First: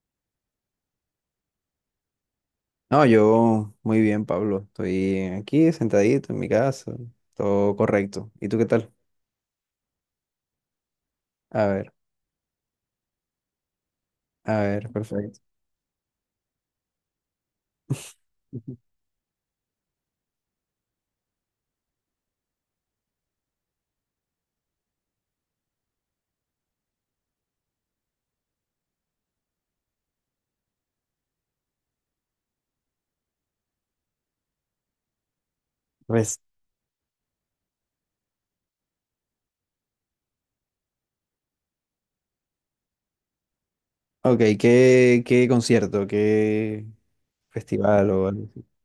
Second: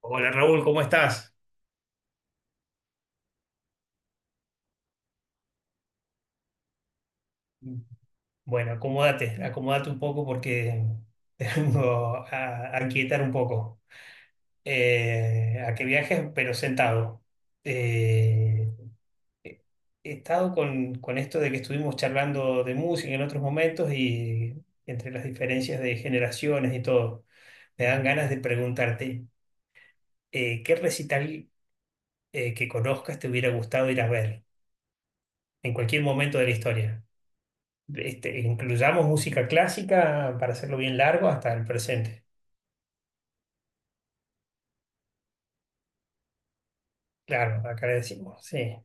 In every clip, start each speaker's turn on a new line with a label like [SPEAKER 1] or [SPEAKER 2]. [SPEAKER 1] Hola Raúl, ¿cómo estás?
[SPEAKER 2] No, yo muy bien, Pablo. Estoy aquí sentadito en mi casa. Todo correcto. ¿Y tú qué
[SPEAKER 1] Bueno,
[SPEAKER 2] tal?
[SPEAKER 1] acomódate, acomódate un poco porque
[SPEAKER 2] A ver,
[SPEAKER 1] tengo a quietar un poco.
[SPEAKER 2] a ver, perfecto.
[SPEAKER 1] A que viajes, pero sentado. Eh,
[SPEAKER 2] Ujú.
[SPEAKER 1] he estado con esto de que estuvimos charlando de música en otros momentos y entre las diferencias de generaciones y todo, me dan ganas de preguntarte, ¿qué recital que conozcas te hubiera gustado ir a ver en cualquier momento
[SPEAKER 2] Pues,
[SPEAKER 1] de la historia? Este, incluyamos música clásica para hacerlo bien largo hasta el presente.
[SPEAKER 2] ok, ¿qué, qué concierto? ¿Qué
[SPEAKER 1] Claro, acá le
[SPEAKER 2] festival o
[SPEAKER 1] decimos,
[SPEAKER 2] algo así?
[SPEAKER 1] sí.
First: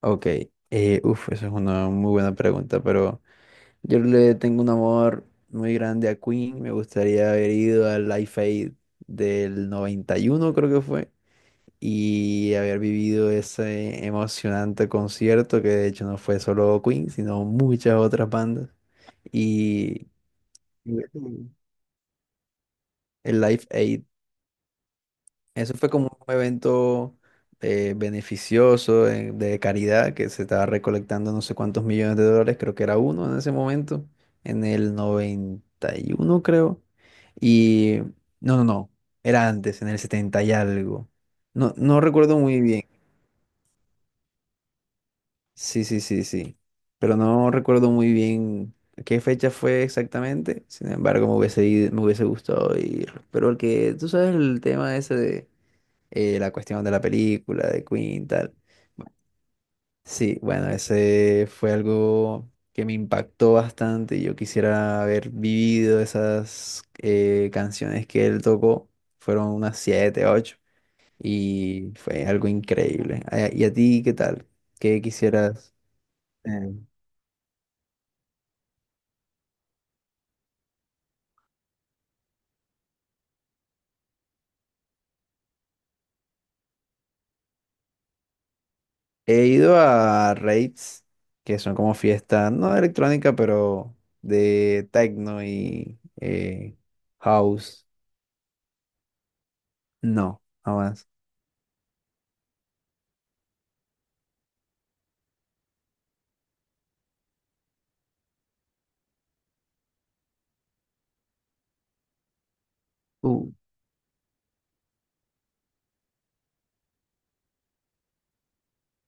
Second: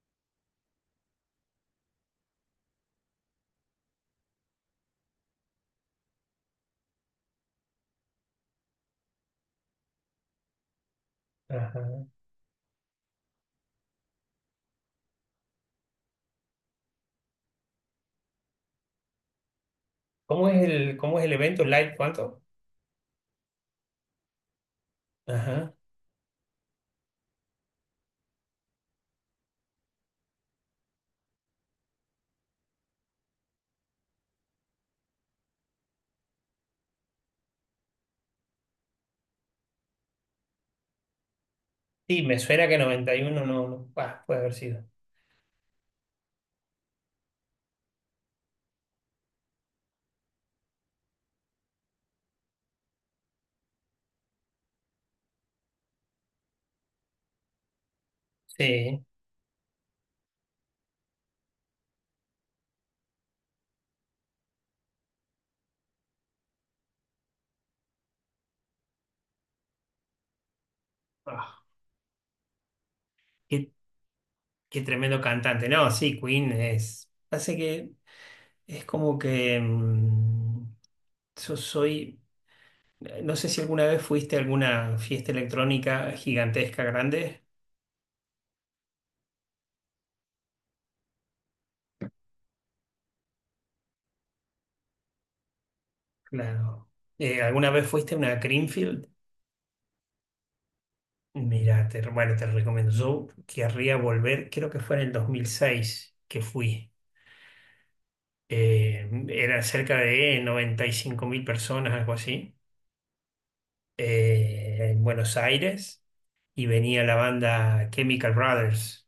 [SPEAKER 2] Ok, uf, esa es una muy buena pregunta, pero yo le tengo un amor muy grande a Queen. Me gustaría haber ido al Live Aid del 91, creo que fue.
[SPEAKER 1] Ajá.
[SPEAKER 2] Y haber vivido ese emocionante concierto que de hecho no fue solo Queen, sino muchas otras bandas. Y
[SPEAKER 1] ¿Cómo es el
[SPEAKER 2] Mm,
[SPEAKER 1] evento? ¿Live cuánto?
[SPEAKER 2] el Live Aid,
[SPEAKER 1] Ajá.
[SPEAKER 2] eso fue como un evento beneficioso, de caridad, que se estaba recolectando no sé cuántos millones de dólares, creo que era uno en ese momento, en el 91 creo. Y no, no, no, era antes, en el 70 y algo. No, no
[SPEAKER 1] Sí, me
[SPEAKER 2] recuerdo muy
[SPEAKER 1] suena que
[SPEAKER 2] bien.
[SPEAKER 1] 91, no, no, bah, puede haber sido.
[SPEAKER 2] Sí, sí, sí, sí. Pero no recuerdo muy bien qué fecha fue exactamente. Sin embargo, me hubiese gustado ir. Pero el que, tú sabes el tema ese de la cuestión de la película, de Queen, tal.
[SPEAKER 1] Sí.
[SPEAKER 2] Bueno, sí, bueno, ese fue algo que me impactó bastante. Y yo quisiera haber vivido esas canciones que él tocó. Fueron unas siete, ocho.
[SPEAKER 1] Ah,
[SPEAKER 2] Y fue algo increíble. Ah, ¿y
[SPEAKER 1] qué,
[SPEAKER 2] a ti qué tal?
[SPEAKER 1] qué
[SPEAKER 2] ¿Qué
[SPEAKER 1] tremendo cantante.
[SPEAKER 2] quisieras?
[SPEAKER 1] No, sí, Queen
[SPEAKER 2] em,
[SPEAKER 1] es. Hace que es como que yo soy. No sé si alguna vez fuiste a alguna fiesta electrónica gigantesca, grande.
[SPEAKER 2] He ido a raves, que son como fiestas, no de electrónica, pero de techno y
[SPEAKER 1] Claro. ¿Alguna
[SPEAKER 2] house.
[SPEAKER 1] vez fuiste a una Creamfield?
[SPEAKER 2] No, jamás.
[SPEAKER 1] Mira, bueno, te recomiendo. Yo querría volver, creo que fue en el 2006 que fui. Era cerca de 95 mil personas, algo así, en Buenos Aires y venía la banda Chemical Brothers.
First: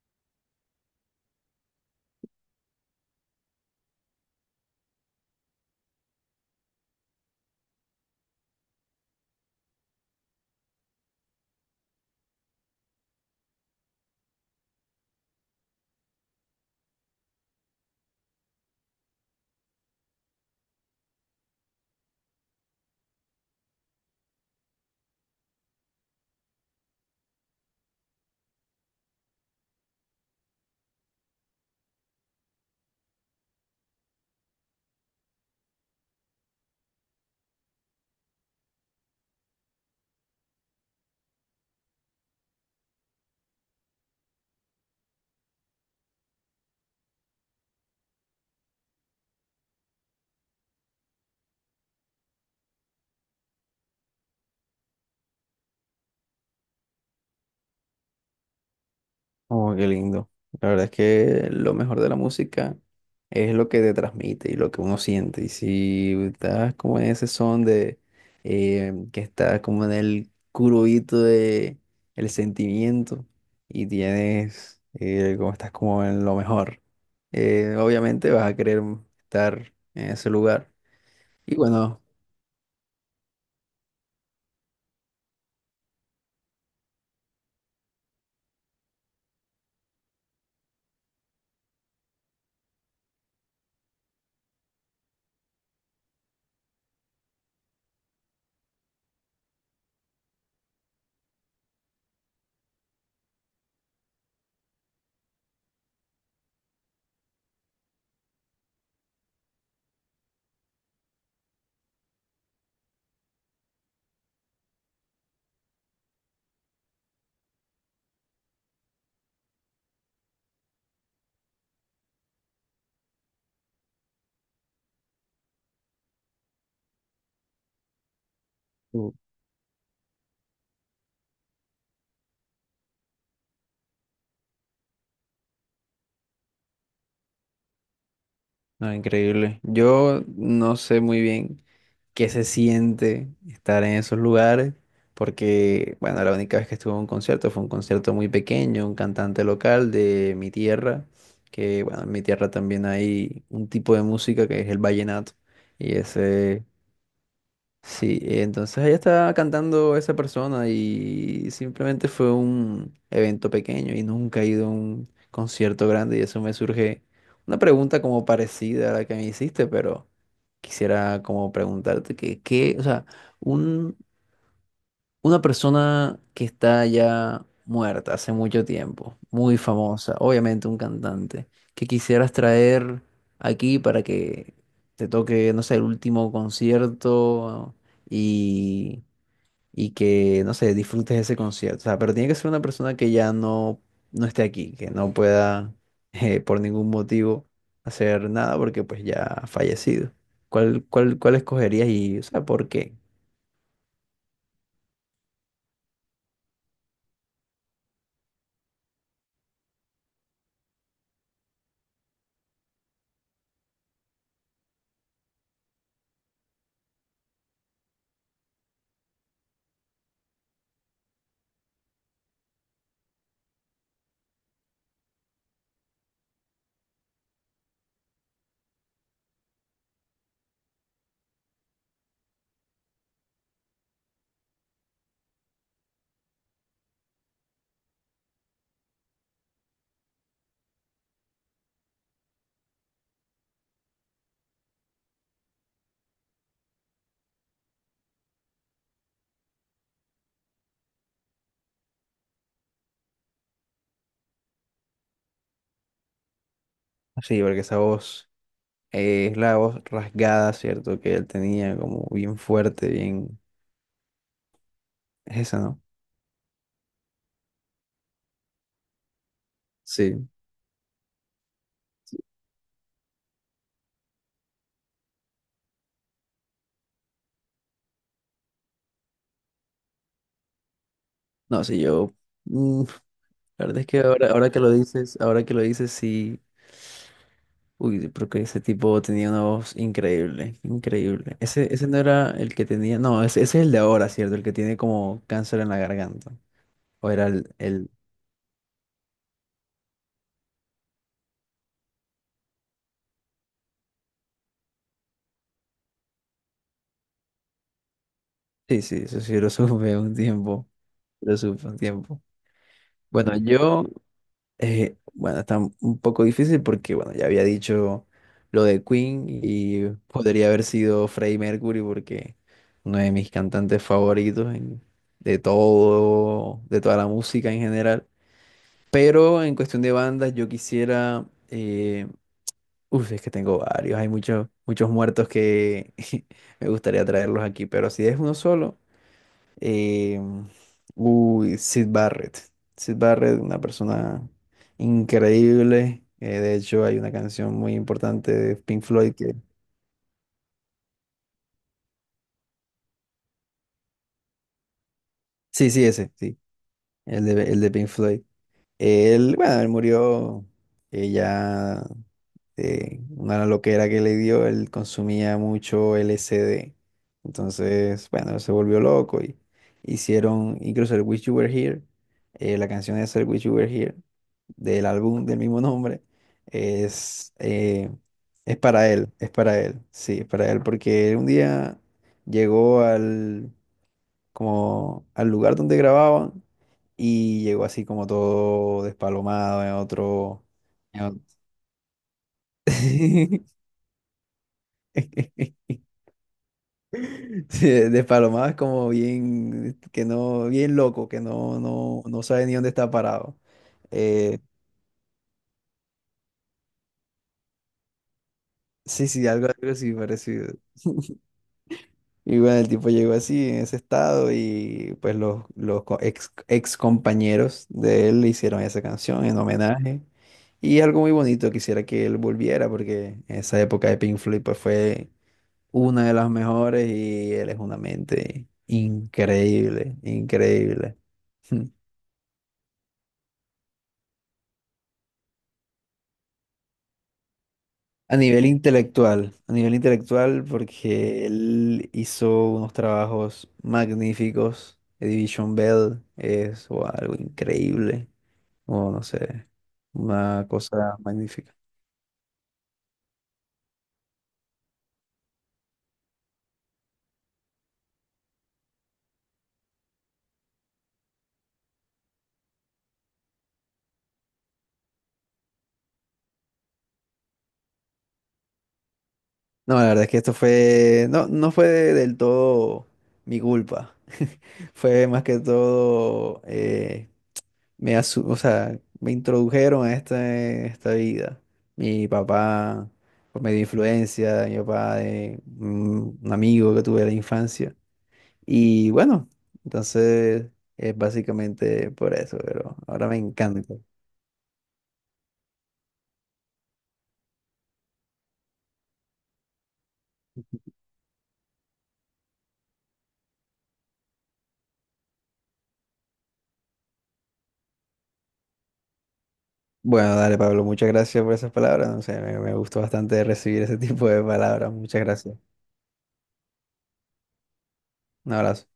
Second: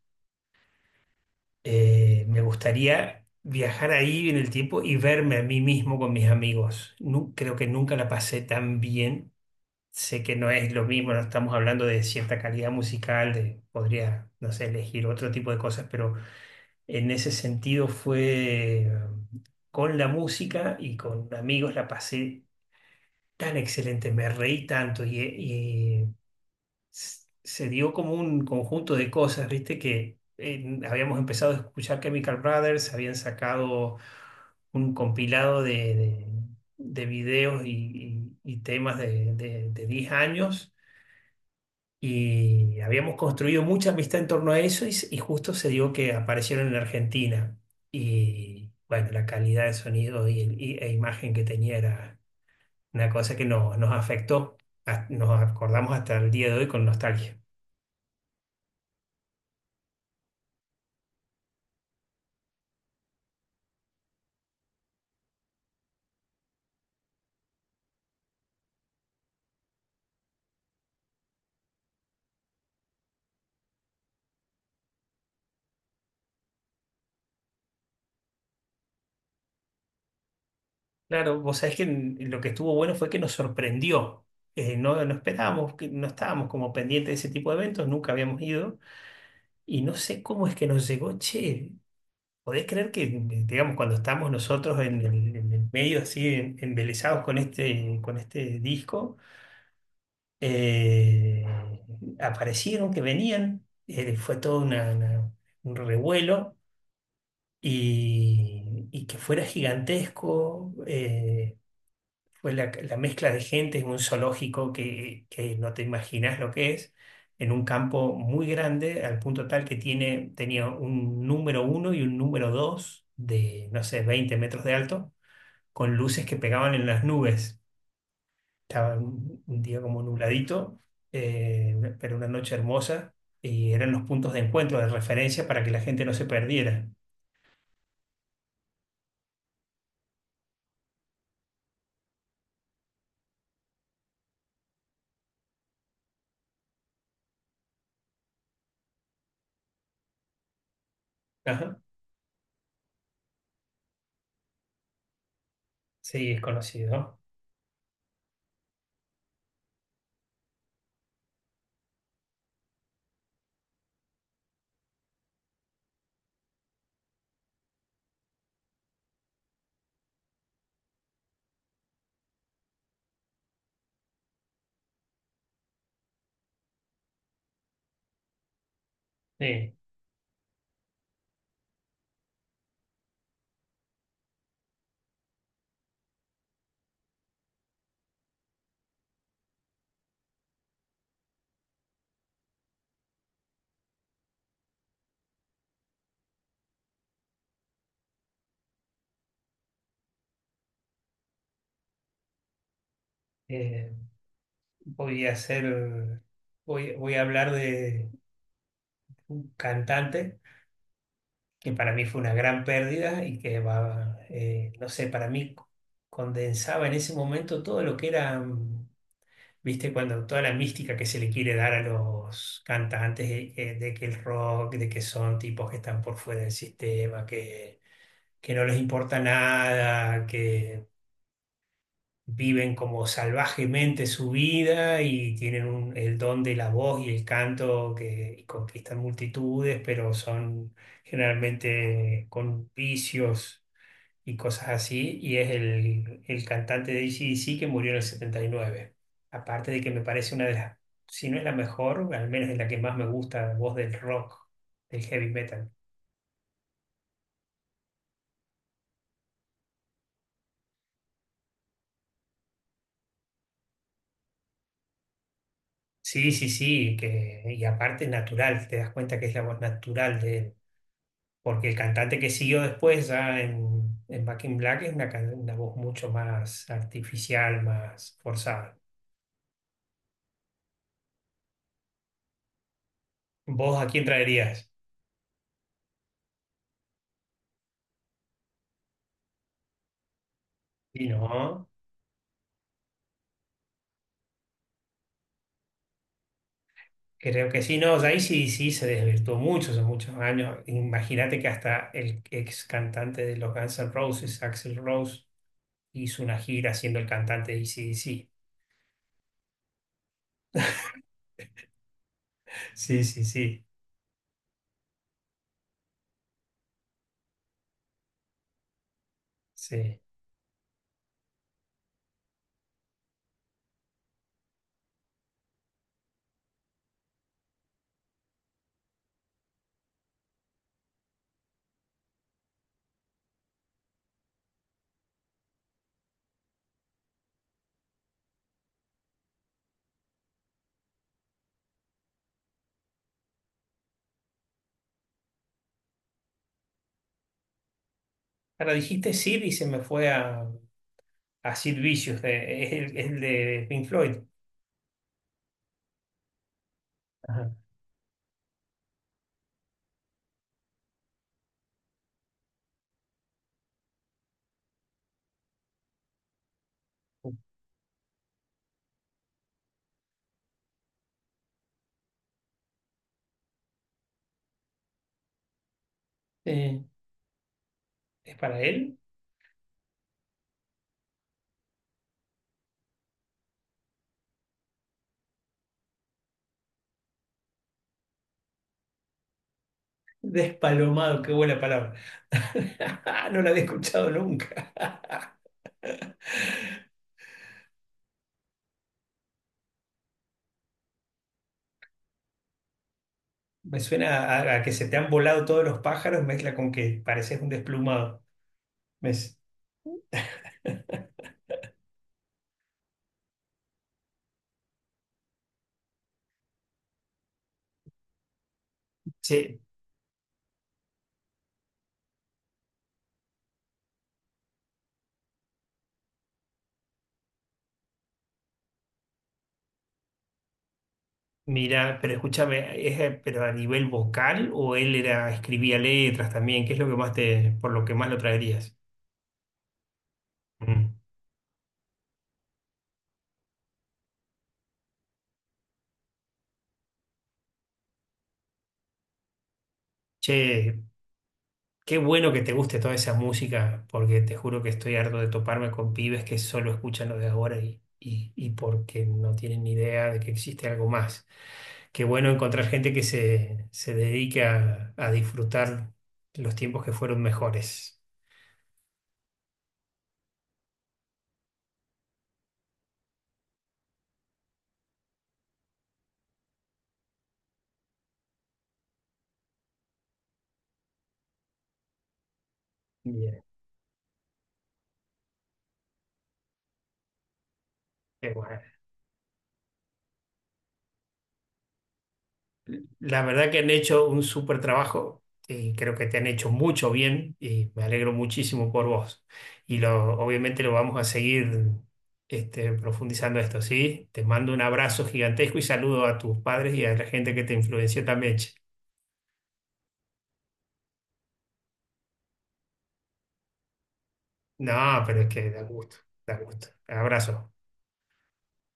[SPEAKER 1] Me gustaría viajar ahí en el tiempo y verme a mí mismo con mis amigos. Creo que nunca la pasé tan bien. Sé que no es lo mismo, no estamos hablando de cierta calidad musical, de, podría, no sé, elegir otro tipo de cosas, pero en ese sentido fue, con la música y con amigos la pasé tan excelente, me reí tanto y se dio como un conjunto de cosas, viste que habíamos empezado a escuchar Chemical Brothers, habían sacado un compilado de videos y y temas de 10 años y habíamos construido mucha amistad en torno a eso y y justo se dio que aparecieron en Argentina. Y bueno, la calidad de sonido e imagen que tenía era una cosa que nos afectó. Nos acordamos hasta el día de hoy con nostalgia.
[SPEAKER 2] Oh, qué lindo. La verdad es que lo mejor de la música es lo que te transmite y lo que uno siente. Y si estás como en ese son de que estás como en el curubito de el sentimiento y tienes como estás como en lo mejor, obviamente vas a querer estar en ese lugar.
[SPEAKER 1] Claro,
[SPEAKER 2] Y
[SPEAKER 1] vos sabés que
[SPEAKER 2] bueno,
[SPEAKER 1] lo que estuvo bueno fue que nos sorprendió. No, no esperábamos, que no estábamos como pendientes de ese tipo de eventos, nunca habíamos ido. Y no sé cómo es que nos llegó, che. ¿Podés creer que, digamos, cuando estamos nosotros en el medio así, embelesados con con este disco, eh, aparecieron que venían, fue todo un revuelo y que fuera gigantesco. Fue la mezcla de gente en un zoológico que no te imaginas lo que es, en un campo muy grande, al punto tal que tenía un número uno y un número dos de, no sé, 20 metros de alto, con luces que pegaban en las nubes. Estaba un día como nubladito, pero una noche hermosa, y eran los puntos de encuentro, de referencia para que la gente no se perdiera.
[SPEAKER 2] no, increíble. Yo no sé muy bien qué se siente estar en esos lugares, porque, bueno, la única vez que estuve en un concierto fue un concierto muy pequeño, un cantante local de mi tierra,
[SPEAKER 1] Ajá.
[SPEAKER 2] que, bueno, en mi tierra también hay un tipo de música que es el vallenato, y
[SPEAKER 1] Sí, es
[SPEAKER 2] ese.
[SPEAKER 1] conocido.
[SPEAKER 2] Sí, entonces ella estaba cantando esa persona y simplemente fue un evento pequeño y nunca he ido a un concierto grande y eso me surge una pregunta como parecida a la que me hiciste, pero quisiera como preguntarte que, qué, o sea, un, una persona que está ya muerta hace mucho tiempo, muy
[SPEAKER 1] Sí.
[SPEAKER 2] famosa, obviamente un cantante, que quisieras traer aquí para que te toque, no sé, el último concierto y, y que, no sé, disfrutes ese concierto. O sea, pero tiene que ser una persona que ya no, no esté aquí, que no pueda por ningún motivo hacer nada porque pues ya ha fallecido. ¿Cuál, cuál, cuál escogerías y, o sea, por qué?
[SPEAKER 1] Eh, Voy a hacer, voy a hablar de un cantante que para mí fue una gran pérdida y que va, no sé, para mí condensaba en ese momento todo lo que era, viste, cuando toda la mística que se le quiere dar a los cantantes de, que el rock, de que son tipos que están por fuera del sistema, que no les importa nada, que viven como salvajemente su vida y tienen el don de la voz y el canto que y conquistan multitudes, pero son generalmente con vicios y cosas así. Y es el cantante de AC/DC que murió en el setenta y nueve. Aparte de que me parece una de las, si no es la mejor, al menos es la que más me gusta, voz del rock, del heavy metal.
[SPEAKER 2] Sí, porque esa voz... es la voz rasgada, ¿cierto? Que él tenía como bien fuerte, bien... Es esa, ¿no?
[SPEAKER 1] Sí, sí, sí, que, y aparte es natural, te das cuenta que es la voz natural
[SPEAKER 2] Sí.
[SPEAKER 1] de él. Porque el cantante que siguió después ya en Back in Black es una voz mucho más artificial, más forzada.
[SPEAKER 2] No, sí, yo... mm, la
[SPEAKER 1] ¿Vos
[SPEAKER 2] verdad es
[SPEAKER 1] a
[SPEAKER 2] que
[SPEAKER 1] quién
[SPEAKER 2] ahora, ahora que
[SPEAKER 1] traerías?
[SPEAKER 2] lo dices, ahora que lo dices, sí... Uy, porque ese tipo tenía una voz increíble,
[SPEAKER 1] Y
[SPEAKER 2] increíble.
[SPEAKER 1] no,
[SPEAKER 2] Ese no era el que tenía... No, ese es el de ahora, ¿cierto? El que tiene como cáncer en la garganta. O era
[SPEAKER 1] creo que sí,
[SPEAKER 2] el...
[SPEAKER 1] no, ahí sí, sí se desvirtuó mucho hace muchos años. Imagínate que hasta el ex cantante de los Guns N' Roses, Axl Rose, hizo una gira siendo el cantante de ac. Sí,
[SPEAKER 2] Sí, sí, eso sí lo supe un tiempo. Lo supe un tiempo.
[SPEAKER 1] sí,
[SPEAKER 2] Bueno,
[SPEAKER 1] sí,
[SPEAKER 2] yo... bueno, está un poco difícil porque, bueno, ya había dicho lo de Queen y
[SPEAKER 1] sí.
[SPEAKER 2] podría haber sido Freddie Mercury porque uno de mis cantantes favoritos de todo, de toda la música en general. Pero en cuestión de bandas, yo quisiera, uf, es que tengo varios, hay muchos, muchos muertos que me gustaría traerlos aquí, pero si es uno solo. Eh, uy, Sid Barrett. Sid Barrett, una persona increíble. De hecho, hay una canción muy importante de
[SPEAKER 1] Ahora
[SPEAKER 2] Pink
[SPEAKER 1] dijiste
[SPEAKER 2] Floyd que...
[SPEAKER 1] Sid y se me fue a Sid Vicious, es el de Pink Floyd.
[SPEAKER 2] Sí, sí, ese, sí.
[SPEAKER 1] Ajá.
[SPEAKER 2] El de Pink Floyd. Él, bueno, él murió, ella, de una loquera que le dio, él consumía mucho LSD. Entonces, bueno, se volvió loco y hicieron incluso el Wish You Were Here, la canción es el Wish You Were Here, del álbum del mismo nombre,
[SPEAKER 1] Sí.
[SPEAKER 2] es, eh,
[SPEAKER 1] ¿Es para él?
[SPEAKER 2] es para él, sí, es para él, porque un día llegó al, como al lugar donde grababan y llegó así como todo despalomado en otro... en
[SPEAKER 1] Despalomado,
[SPEAKER 2] ot-
[SPEAKER 1] qué buena palabra. No la había escuchado nunca.
[SPEAKER 2] Sí, despalomado es como bien, que no, bien loco, que no, no, no sabe ni dónde está parado.
[SPEAKER 1] Me suena
[SPEAKER 2] Eh,
[SPEAKER 1] a que se te han volado todos los pájaros, mezcla con que pareces un desplumado.
[SPEAKER 2] sí,
[SPEAKER 1] Me
[SPEAKER 2] sí,
[SPEAKER 1] s-
[SPEAKER 2] algo, algo así parecido. Y bueno, el tipo llegó así, en ese estado, y pues los, ex, ex compañeros de él le hicieron esa canción en
[SPEAKER 1] Che,
[SPEAKER 2] homenaje. Y es algo muy bonito, quisiera que él volviera, porque esa época de Pink Floyd pues, fue una de las mejores y él es una mente increíble, increíble.
[SPEAKER 1] mira, pero escúchame, ¿ pero a nivel vocal o él era, escribía letras también? ¿Qué es lo que más te, por lo que más lo traerías?
[SPEAKER 2] A nivel intelectual,
[SPEAKER 1] Mm.
[SPEAKER 2] porque él hizo unos trabajos magníficos. The Division Bell es wow, algo increíble. O no sé, una
[SPEAKER 1] Che,
[SPEAKER 2] cosa magnífica.
[SPEAKER 1] qué bueno que te guste toda esa música, porque te juro que estoy harto de toparme con pibes que solo escuchan lo de ahora y porque no tienen ni idea de que existe algo más. Qué bueno encontrar gente que se dedique a disfrutar los tiempos que fueron mejores.
[SPEAKER 2] No, la verdad es que esto fue, no, no fue del todo mi culpa. Fue más que todo, o sea, me introdujeron a esta vida. Mi papá, por
[SPEAKER 1] Bien,
[SPEAKER 2] medio de influencia, mi papá de un amigo que tuve de la infancia.
[SPEAKER 1] qué bueno.
[SPEAKER 2] Y bueno, entonces es básicamente por eso, pero ahora me
[SPEAKER 1] La verdad que han
[SPEAKER 2] encanta.
[SPEAKER 1] hecho un súper trabajo y creo que te han hecho mucho bien y me alegro muchísimo por vos. Y obviamente lo vamos a seguir, este, profundizando esto, ¿sí? Te mando un abrazo gigantesco y saludo a tus padres y a la gente que te influenció también, che.
[SPEAKER 2] Bueno, dale, Pablo, muchas gracias por esas palabras. No sé, me gustó bastante recibir ese tipo de palabras. Muchas
[SPEAKER 1] No, pero es
[SPEAKER 2] gracias.
[SPEAKER 1] que da gusto, da gusto. Abrazo.
[SPEAKER 2] Un abrazo.